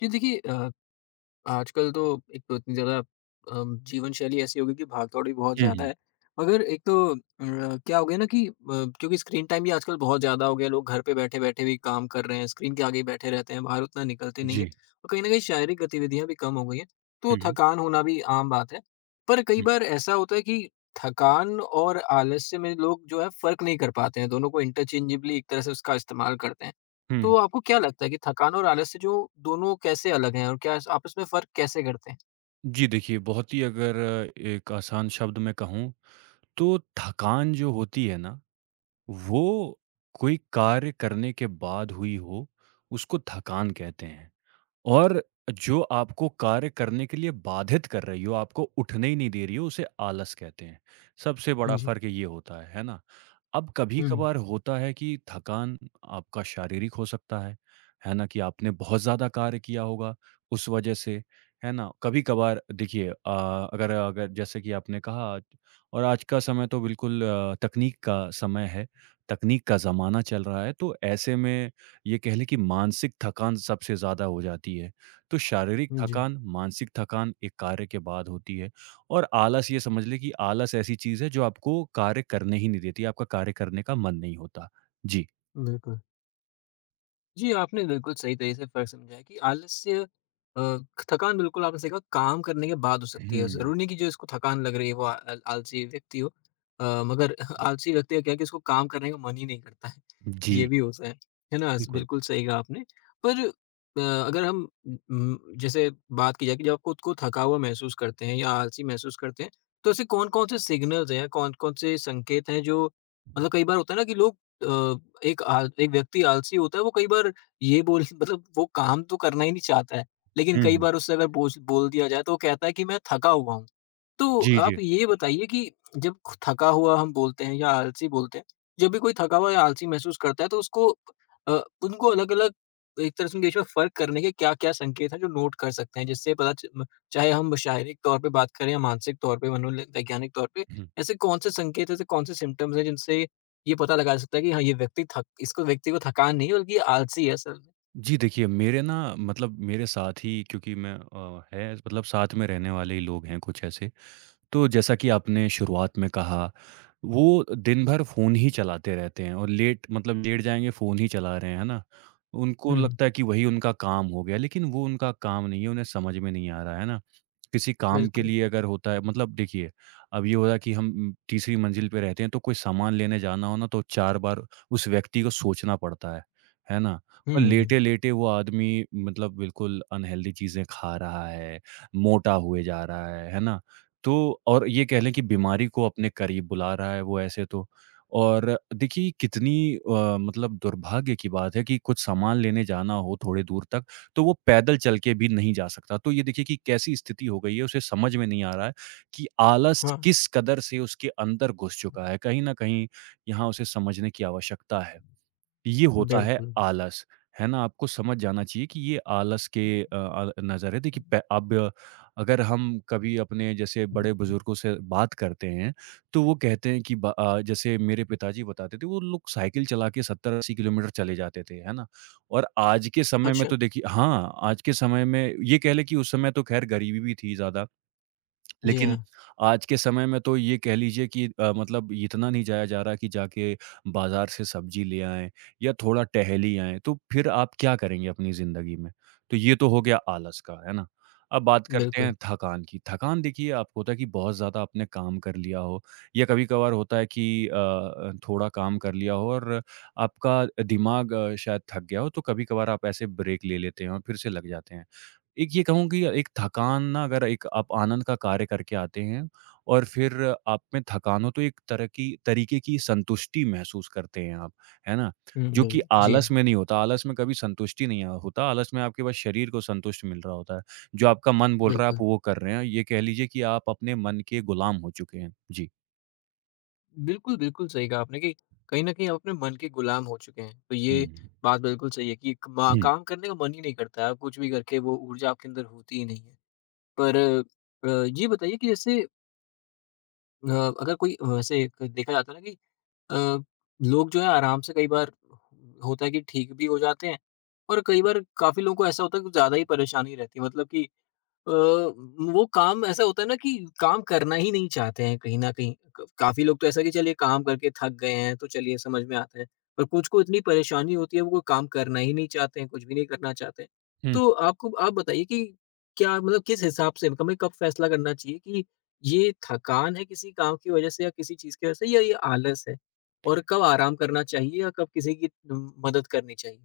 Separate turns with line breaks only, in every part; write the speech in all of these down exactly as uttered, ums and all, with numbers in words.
जी देखिए अ, आजकल तो एक तो इतनी ज़्यादा अम, जीवन शैली ऐसी हो गई कि भाग-दौड़ भी बहुत
हुँ,
ज़्यादा
हुँ।
है। मगर एक तो अ, क्या हो गया ना कि अ, क्योंकि स्क्रीन टाइम भी आजकल बहुत ज़्यादा हो गया, लोग घर पे बैठे-बैठे भी काम कर रहे हैं, स्क्रीन के आगे ही बैठे रहते हैं, बाहर उतना निकलते नहीं हैं
जी।
और कहीं न कहीं शारीरिक गतिविधियाँ भी कम हो गई हैं, तो
हुँ, हुँ,
थकान होना भी आम बात है। पर कई
हुँ,
बार ऐसा होता है कि थकान और आलस्य में लोग जो है फ़र्क नहीं कर पाते हैं, दोनों को इंटरचेंजेबली एक तरह से उसका इस्तेमाल करते हैं।
हुँ।
तो आपको क्या लगता है कि थकान और आलस से जो दोनों कैसे अलग हैं और क्या आपस में फ़र्क कैसे करते हैं?
जी, देखिए बहुत ही अगर एक आसान शब्द में कहूँ तो थकान जो होती है ना, वो कोई कार्य करने के बाद हुई हो, उसको थकान कहते हैं। और जो आपको कार्य करने के लिए बाधित कर रही हो, आपको उठने ही नहीं दे रही हो, उसे आलस कहते हैं। सबसे बड़ा
जी।
फ़र्क ये होता है, है ना? अब
हुँ,
कभी-कभार होता है कि थकान आपका शारीरिक हो सकता है, है ना? कि आपने बहुत ज़्यादा कार्य किया होगा उस वजह से, है ना? कभी-कभार देखिए अ, अगर अगर जैसे कि आपने कहा और आज का समय तो बिल्कुल अ, तकनीक का समय है, तकनीक का ज़माना चल रहा है, तो ऐसे में ये कह लें कि मानसिक थकान सबसे ज़्यादा हो जाती है। तो शारीरिक
हुँ। जी,
थकान, मानसिक थकान एक कार्य के बाद होती है और आलस ये समझ लें कि आलस ऐसी चीज़ है जो आपको कार्य करने ही नहीं देती, आपका कार्य करने का मन नहीं होता। जी।
बिल्कुल। जी, आपने बिल्कुल सही तरीके से फ़र्क समझा है कि आलस्य अ, थकान बिल्कुल आपने सही कहा काम करने के बाद हो सकती है।
हुँ।
ज़रूरी नहीं कि जो इसको थकान लग रही है वो अ, आल आलसी व्यक्ति हो। अ, मगर आलसी व्यक्ति का क्या है कि उसको काम करने का मन ही नहीं करता है। ये
जी,
भी होता है। है ना?
बिल्कुल।
बिल्कुल सही कहा आपने। पर अ, अगर हम उम, जैसे बात की जाए कि जब आप खुद को थका हुआ महसूस करते हैं या आलसी महसूस करते हैं, तो ऐसे कौन-कौन से सिग्नल्स हैं, कौन-कौन से संकेत हैं जो मतलब कई बार होता है ना कि लोग अ, एक आल एक व्यक्ति आलसी होता है, वो कई बार ये बोल मतलब वो काम तो करना ही नहीं चाहता है, लेकिन
हुँ,
कई
हुँ।
बार उससे अगर बोझ बोल दिया जाए, तो वो कहता है कि मैं थका हुआ हूँ। तो
जी, जी।
आप ये बताइए कि जब ख थका हुआ हम बोलते हैं या आलसी बोलते हैं, जब भी कोई थका हुआ या आलसी महसूस करता है, तो उसको अ, उनको अलग-अलग एक तरह से उनके बीच में फ़र्क करने के क्या-क्या संकेत हैं, जो नोट कर सकते हैं? जिससे पता च म चाहे हम शारीरिक तौर पे बात करें या मानसिक तौर पे, मनोल वैज्ञानिक तौर पे,
हुँ।
ऐसे कौन से संकेत, ऐसे कौन से सिम्पटम्स हैं, जिनसे ये पता लगा सकता है कि हाँ, ये व्यक्ति थक इसको व्यक्ति को थकान नहीं है बल्कि ये आलसी है असल में।
जी, देखिए मेरे ना मतलब मेरे साथ ही क्योंकि मैं अ, है मतलब साथ में रहने वाले ही लोग हैं कुछ ऐसे। तो जैसा कि आपने शुरुआत में कहा, वो दिन भर फ़ोन ही चलाते रहते हैं और लेट मतलब लेट जाएँगे फ़ोन ही चला रहे हैं, है ना? उनको
हुँ,
लगता है कि वही उनका काम हो गया, लेकिन वो उनका काम नहीं है, उन्हें समझ में नहीं आ रहा है, है ना? किसी काम के
बिल्कुल।
लिए अगर होता है मतलब देखिए, अब ये हो रहा है कि हम तीसरी मंजिल पे रहते हैं, तो कोई सामान लेने जाना हो ना, तो चार बार उस व्यक्ति को सोचना पड़ता है, है ना?
हुँ,
और
हुँ, हुँ।
लेटे-लेटे वो आदमी मतलब बिल्कुल अनहेल्दी चीज़ें खा रहा है, मोटा हुए जा रहा है, है ना? तो और ये कह लें कि बीमारी को अपने करीब बुला रहा है वो ऐसे तो। और देखिए कितनी अ, मतलब दुर्भाग्य की बात है कि कुछ सामान लेने जाना हो थोड़ी दूर तक, तो वो पैदल चल के भी नहीं जा सकता। तो ये देखिए कि कैसी स्थिति हो गई है उसे समझ में नहीं आ रहा है कि आलस
हाँ,
किस कदर से उसके अंदर घुस चुका है। कहीं न कहीं यहाँ उसे समझने की आवश्यकता है। ये होता है
बिल्कुल।
आलस, है ना? आपको समझ जाना चाहिए कि ये आलस के अ अ, नज़र है। देखिए प अब अगर हम कभी अपने जैसे बड़े-बुज़ुर्गों से बात करते हैं, तो वो कहते हैं कि ब अ, जैसे मेरे पिताजी बताते थे, वो लोग साइकिल चला के सत्तर अस्सी किलोमीटर चले जाते थे, है ना? और आज के समय में
अच्छा,
तो देखिए हाँ, आज के समय में ये कह लें कि उस समय तो खैर गरीबी भी थी ज़्यादा।
जी
लेकिन
हाँ,
आज के समय में तो ये कह लीजिए कि अ, मतलब इतना नहीं जाया जा रहा कि जाके बाज़ार से सब्ज़ी ले आएँ या थोड़ा टहली आएँ, तो फिर आप क्या करेंगे अपनी ज़िंदगी में? तो ये तो हो गया आलस का, है ना? अब बात करते
बिल्कुल।
हैं थकान की। थकान देखिए आपको होता है कि बहुत ज़्यादा आपने काम कर लिया हो या कभी-कभार होता है कि अ अ, थोड़ा काम कर लिया हो और आपका दिमाग अ, शायद थक गया हो, तो कभी-कभार आप ऐसे ब्रेक ले लेते हैं और फिर से लग जाते हैं। एक ये कहूँ कि एक थकान ना अगर एक आप आनंद का कार्य करके आते हैं और फिर आप में थकान हो तो एक तरह की तरीके की संतुष्टि महसूस करते हैं आप, है ना?
हुँ,
जो कि
बिल्कुल। जी
आलस
हाँ,
में नहीं होता, आलस में कभी संतुष्टि नहीं अ, होता, आलस में आपके बस शरीर को संतुष्ट मिल रहा होता है। जो आपका मन बोल रहा है आप
बिल्कुल।
वो कर रहे हैं, ये कह लीजिए कि आप अपने मन के गुलाम हो चुके हैं। जी।
बिल्कुल, बिल्कुल सही कहा आपने कि कहीं न कहीं आप अपने मन के गुलाम हो चुके हैं। तो ये
हुँ।
बात बिल्कुल सही है कि कमा काम करने का मन ही नहीं करता है। आप कुछ भी करके वो ऊर्जा आपके अंदर होती ही नहीं है। पर अ, ये बताइए कि जैसे अ, अगर कोई वैसे देखा जाता है ना कि अ, लोग जो है आराम से कई बार होता है कि ठीक भी हो जाते हैं और कई बार काफ़ी लोगों को ऐसा होता है कि ज़्यादा ही परेशानी रहती है मतलब कि अ, वो काम ऐसा होता है ना कि काम करना ही नहीं चाहते हैं कहीं न कहीं। क काफ़ी लोग तो ऐसा है कि चलिए काम करके थक गए हैं, तो चलिए समझ में आता है। पर कुछ को इतनी परेशानी होती है, वो कोई काम करना ही नहीं चाहते हैं, कुछ भी नहीं करना चाहते हैं।
हुँ।
तो आपको आप बताइए कि क्या मतलब किस हिसाब से हमें कब फैसला करना चाहिए कि ये थकान है किसी काम की वजह से या किसी चीज़ की वजह से या ये आलस है? और कब आराम करना चाहिए या कब किसी की उम, मदद करनी चाहिए?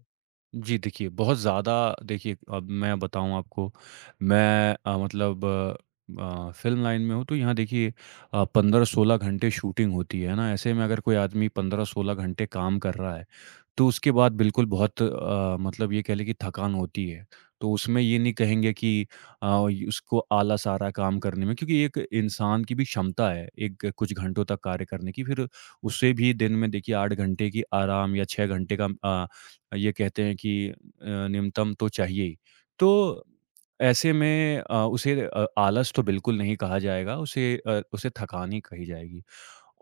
जी, देखिए बहुत ज़्यादा देखिए अब मैं बताऊँ आपको मैं अ, मतलब अ, फ़िल्म लाइन में हूँ तो यहाँ देखिए अ, पंद्रह सोलह घंटे शूटिंग होती है, है ना? ऐसे में अगर कोई आदमी पंद्रह सोलह घंटे काम कर रहा है, तो उसके बाद बिल्कुल बहुत अ, मतलब ये कह लें कि थकान होती है। तो उसमें ये नहीं कहेंगे कि अ, य उसको आलस आ रहा है काम करने में क्योंकि एक इंसान की भी क्षमता है, एक कुछ घंटों तक कार्य करने की। फिर उससे भी दिन में देखिए आठ घंटे की आराम या छह घंटे का अ ये कहते हैं कि अ, न्यूनतम तो चाहिए ही। तो ऐसे में अ, उसे अ, आलस तो बिल्कुल नहीं कहा जाएगा, उसे अ, उसे थकान ही कही जाएगी।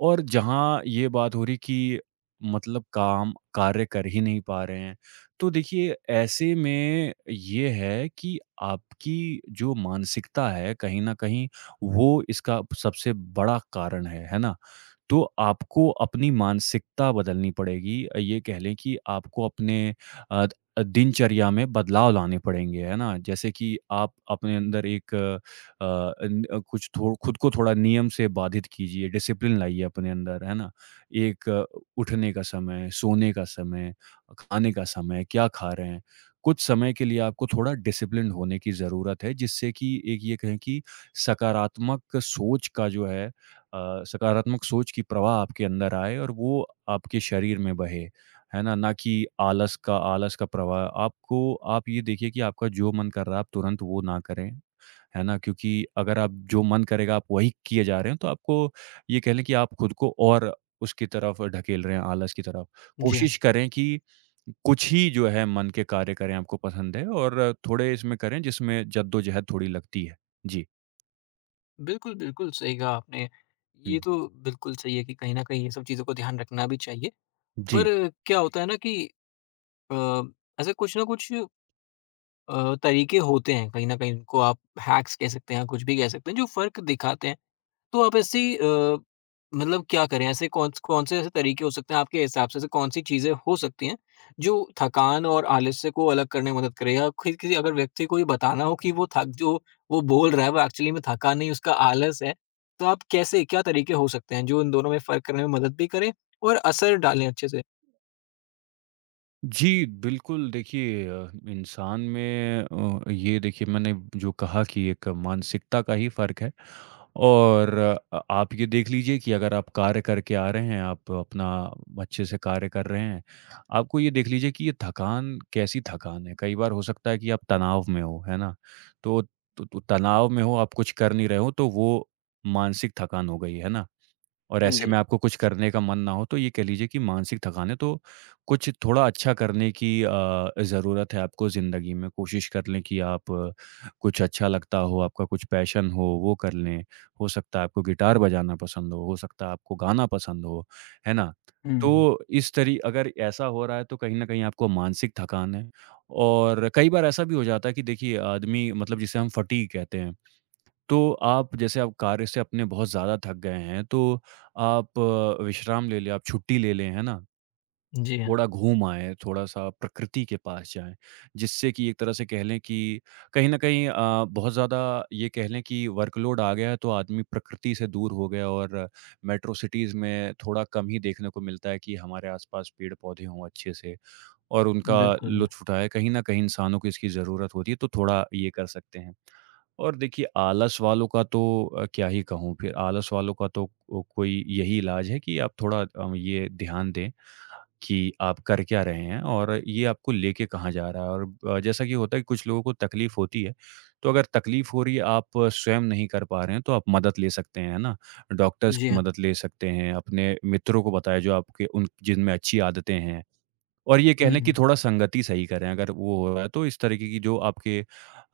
और जहाँ ये बात हो रही कि मतलब काम, कार्य कर ही नहीं पा रहे हैं, तो देखिए ऐसे में ये है कि आपकी जो मानसिकता है, कहीं न कहीं वो इसका सबसे बड़ा कारण है, है ना? तो आपको अपनी मानसिकता बदलनी पड़ेगी। अ, ये कह लें कि आपको अपने अ, अ, दिनचर्या में बदलाव लाने पड़ेंगे, है ना? जैसे कि आप अपने अंदर एक अ, अन अ, कुछ थो खुद को थोड़ा नियम से बाधित कीजिए, डिसिप्लिन लाइए अपने अंदर, है ना? एक अ, उठने का समय, सोने का समय, खाने का समय, क्या खा रहे हैं? कुछ समय के लिए आपको थोड़ा डिसिप्लिन्ड होने की ज़रूरत है, जिससे कि एक ये कहें कि सकारात्मक सोच का जो है अ, सकारात्मक सोच की प्रवाह आपके अंदर आए और वो आपके शरीर में बहे, है ना? ना कि आलस का आलस का प्रवाह। आपको आप ये देखिए कि आपका जो मन कर रहा है, आप तुरंत वो ना करें, है ना? क्योंकि अगर आप जो मन करेगा, आप वही किए जा रहे हैं, तो आपको ये कह लें कि आप खुद को और उसकी तरफ ढकेल रहे हैं, आलस की तरफ।
जी हाँ।
कोशिश करें कि कुछ ही जो है मन के कार्य करें, आपको पसंद है और थोड़े इसमें करें जिसमें जद्दोजहद थोड़ी लगती है। जी।
बिल्कुल, बिल्कुल, सही कहा आपने।
हुँ।
ये तो बिल्कुल सही है कि कहीं न कहीं ये सब चीज़ों का ध्यान रखना भी चाहिए।
जी।
पर क्या होता है ना कि अ, ऐसे कुछ ना कुछ अ, तरीके होते हैं, कहीं न कहीं उनको आप हैक्स कह सकते हैं, कुछ भी कह सकते हैं, जो फ़र्क दिखाते हैं। तो आप ऐसी अ, मतलब क्या करें? ऐसे कौन स कौन से ऐसे तरीके हो सकते हैं आपके हिसाब से? ऐसी कौन-सी चीज़ें हो सकती हैं, जो थकान और आलस्य को अलग करने में मदद करे? या खि किसी अगर व्यक्ति को ये बताना हो कि वो थक जो वो बोल रहा है, वो एक्चुअली में थका नहीं, उसका आलस है। तो आप कैसे क्या तरीके हो सकते हैं, जो इन दोनों में फ़र्क करने में मदद भी करें और असर डालें अच्छे से?
जी, बिल्कुल देखिए अ, इंसान में अ, ये देखिए मैंने जो कहा कि एक मानसिकता का ही फ़र्क है और अ, आप ये देख लीजिए कि अगर आप कार्य करके आ रहे हैं, आप अपना अच्छे से कार्य कर रहे हैं, आपको ये देख लीजिए कि ये थकान कैसी थकान है? कई बार हो सकता है कि आप तनाव में हो, है ना? तो तो तो तनाव में हो, आप कुछ कर नहीं रहे हो, तो वो मानसिक थकान हो गई, है ना? और
हुँ,
ऐसे
जी।
में आपको कुछ करने का मन ना हो, तो ये कह लीजिए कि मानसिक थकान है, तो कुछ थोड़ा अच्छा करने की अ, ज़रूरत है आपको ज़िंदगी में। कोशिश कर लें कि आप अ, कुछ अच्छा लगता हो, आपका कुछ पैशन हो, वो कर लें। हो सकता है आपको गिटार बजाना पसंद हो, हो सकता है आपको गाना पसंद हो, है ना?
हुँ, हुँ।
तो इस तरी अगर ऐसा हो रहा है, तो कहीं न कहीं आपको मानसिक थकान है और कई बार ऐसा भी हो जाता है कि देखिए, आदमी मतलब जिसे हम फटीग कहते हैं तो आप जैसे आप कार्य से अपने बहुत ज़्यादा थक गए हैं, तो आप अ, विश्राम ले लें, आप छुट्टी ले लें, है ना?
जी हाँ,
थोड़ा घूम आएँ, थोड़ा-सा प्रकृति के पास जाएँ, जिससे कि एक तरह से कह लें कि कहीं न कहीं अ, बहुत ज़्यादा ये कह लें कि वर्कलोड आ गया है, तो आदमी प्रकृति से दूर हो गया और मेट्रो सिटीज़ में थोड़ा कम ही देखने को मिलता है कि हमारे आस-पास पेड़-पौधे हों अच्छे से। और उनका
बिल्कुल।
लुत्फ़ उठाएँ। कहीं न कहीं इंसानों को इसकी ज़रूरत होती है, तो थोड़ा ये कर सकते हैं। और देखिए आलस वालों का तो अ, क्या ही कहूँ फिर आलस वालों का तो ओ कोई यही इलाज है कि आप थोड़ा अ, ये ध्यान दें कि आप कर क्या रहे हैं और ये आपको लेके कहाँ जा रहा है। और अ, जैसा कि होता है कि कुछ लोगों को तकलीफ़ होती है, तो अगर तकलीफ़ हो रही है, आप स्वयं नहीं कर पा रहे हैं, तो आप मदद ले सकते हैं, है ना? डॉक्टर्स
जी
की
हाँ।
मदद ले सकते हैं, अपने मित्रों को बताएँ जो आपके उन जिनमें अच्छी आदतें हैं। और ये कह
हुँ,
लें कि
हुँ।
थोड़ा संगति सही करें अगर वो हो रहा है तो इस तरीके की जो आपके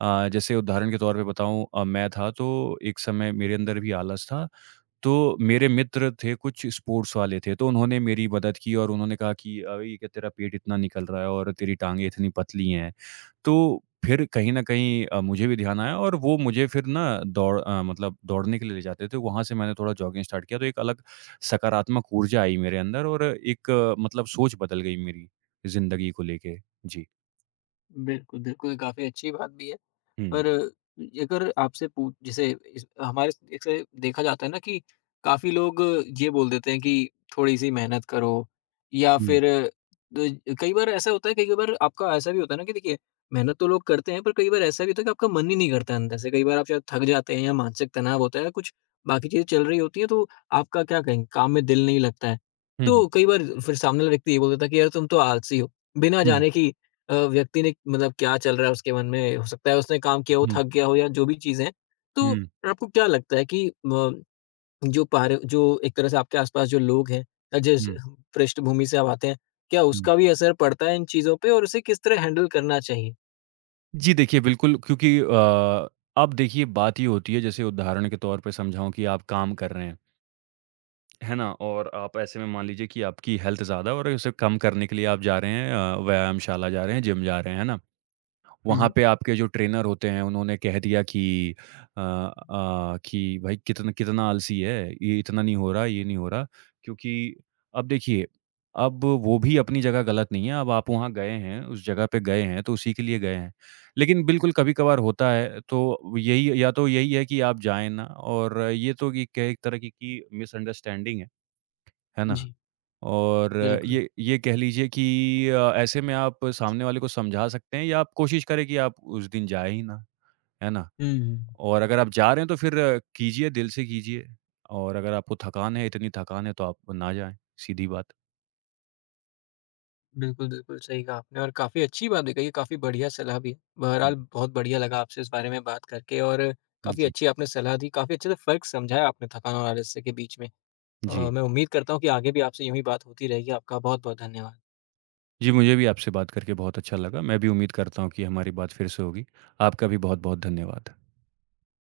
अ, जैसे उदाहरण के तौर पे बताऊँ अ, मैं था तो एक समय मेरे अंदर भी आलस था तो मेरे मित्र थे कुछ स्पोर्ट्स वाले थे, तो उन्होंने मेरी मदद की और उन्होंने कहा कि अभी क्या तेरा पेट इतना निकल रहा है और तेरी टाँगें इतनी पतली हैं। तो फिर कहीं न कहीं अ, मुझे भी ध्यान आया और वो मुझे फिर ना दौड़ अ, मतलब दौड़ने के लिए ले जाते थे, वहाँ से मैंने थोड़ा जॉगिंग स्टार्ट किया, तो एक अलग सकारात्मक ऊर्जा आई मेरे अंदर और एक अ, मतलब सोच बदल गई मेरी ज़िंदगी को लेके। जी।
बिल्कुल, बिल्कुल, काफ़ी अच्छी बात भी है।
हुँ।
पर अगर आपसे पूछ जैसे इस हमारे जैसे देखा जाता है ना कि काफ़ी लोग ये बोल देते हैं कि थोड़ी-सी मेहनत करो या
हुँ।
फिर द कई बार ऐसा होता है, कई बार आपका ऐसा भी होता है ना कि देखिए मेहनत तो लोग करते हैं, पर कई बार ऐसा भी होता है कि आपका मन ही नहीं करता अंदर से। कई बार आप शायद थक जाते हैं या मानसिक तनाव होता है या कुछ बाकी चीज़ें चल रही होती हैं, तो आपका क्या कहेंगे काम में दिल नहीं लगता है।
हुँ, हुँ।
तो कई बार फिर सामने वाला व्यक्ति ये बोल देता है कि यार तुम तो आलसी हो, बिना
हुँ,
जाने कि अ, व्यक्ति ने मतलब क्या चल रहा है उसके मन में, हो सकता है उसने काम किया हो,
हुँ,
थक गया हो या जो भी चीज़ें हैं। तो
हुँ,
आपको क्या लगता है कि म जो पार जो एक तरह से आपके आस-पास जो लोग हैं अ, जिस
हुँ,
पृष्ठभूमि से आप आते हैं, क्या
हुँ।
उसका भी असर पड़ता है इन चीज़ों पे और उसे किस तरह हैंडल करना चाहिए?
जी देखिए, बिल्कुल क्योंकि अ, अब देखिए बात ये होती है जैसे उदाहरण के तौर पे समझाऊँ कि आप काम कर रहे हैं, है ना? और आप ऐसे में मान लीजिए कि आपकी हेल्थ ज़्यादा और उसे कम करने के लिए आप जा रहे हैं अ, व्यायामशाला जा रहे हैं, जिम जा रहे हैं, है ना?
हुँ,
वहाँ
हुँ।
पे आपके जो ट्रेनर होते हैं उन्होंने कह दिया कि अ अ, कि भाई कितना कितना आलसी है, ये इतना नहीं हो रहा, ये नहीं हो रहा। क्योंकि अब देखिए, अब वो भी अपनी जगह गलत नहीं है, अब आप वहाँ गए हैं, उस जगह पे गए हैं तो उसी के लिए गए हैं। लेकिन बिल्कुल कभी-कभार होता है तो यही या तो यही है कि आप जाएँ ना और ये तो कि क्या एक तरह की की मिसअंडरस्टैंडिंग है, है ना?
जी,
और अ,
बिल्कुल।
ये ये कह लीजिए कि अ, ऐसे में आप सामने वाले को समझा सकते हैं या आप कोशिश करें कि आप उस दिन जाएँ ही ना, है ना?
हुँ,
और अगर आप जा रहे हैं तो फिर अ, कीजिए, दिल से कीजिए और अगर आपको थकान है, इतनी थकान है तो आप ना जाएँ, सीधी बात।
बिल्कुल, बिल्कुल सही कहा आपने और काफ़ी अच्छी बात भी कही है, काफ़ी बढ़िया सलाह भी है।
हुँ,
बहरहाल बहुत बढ़िया लगा आपसे इस बारे में बात करके और काफ़ी
जी,
अच्छी आपने सलाह दी, काफ़ी अच्छे से फ़र्क समझाया आपने थकान और आलस्य के बीच में।
जी।
अ, मैं उम्मीद करता हूँ कि आगे भी आपसे यूँ ही बात होती रहेगी। आपका बहुत-बहुत धन्यवाद।
जी, मुझे भी आपसे बात करके बहुत अच्छा लगा। मैं भी उम्मीद करता हूँ कि हमारी बात फिर से होगी। आपका भी बहुत-बहुत धन्यवाद।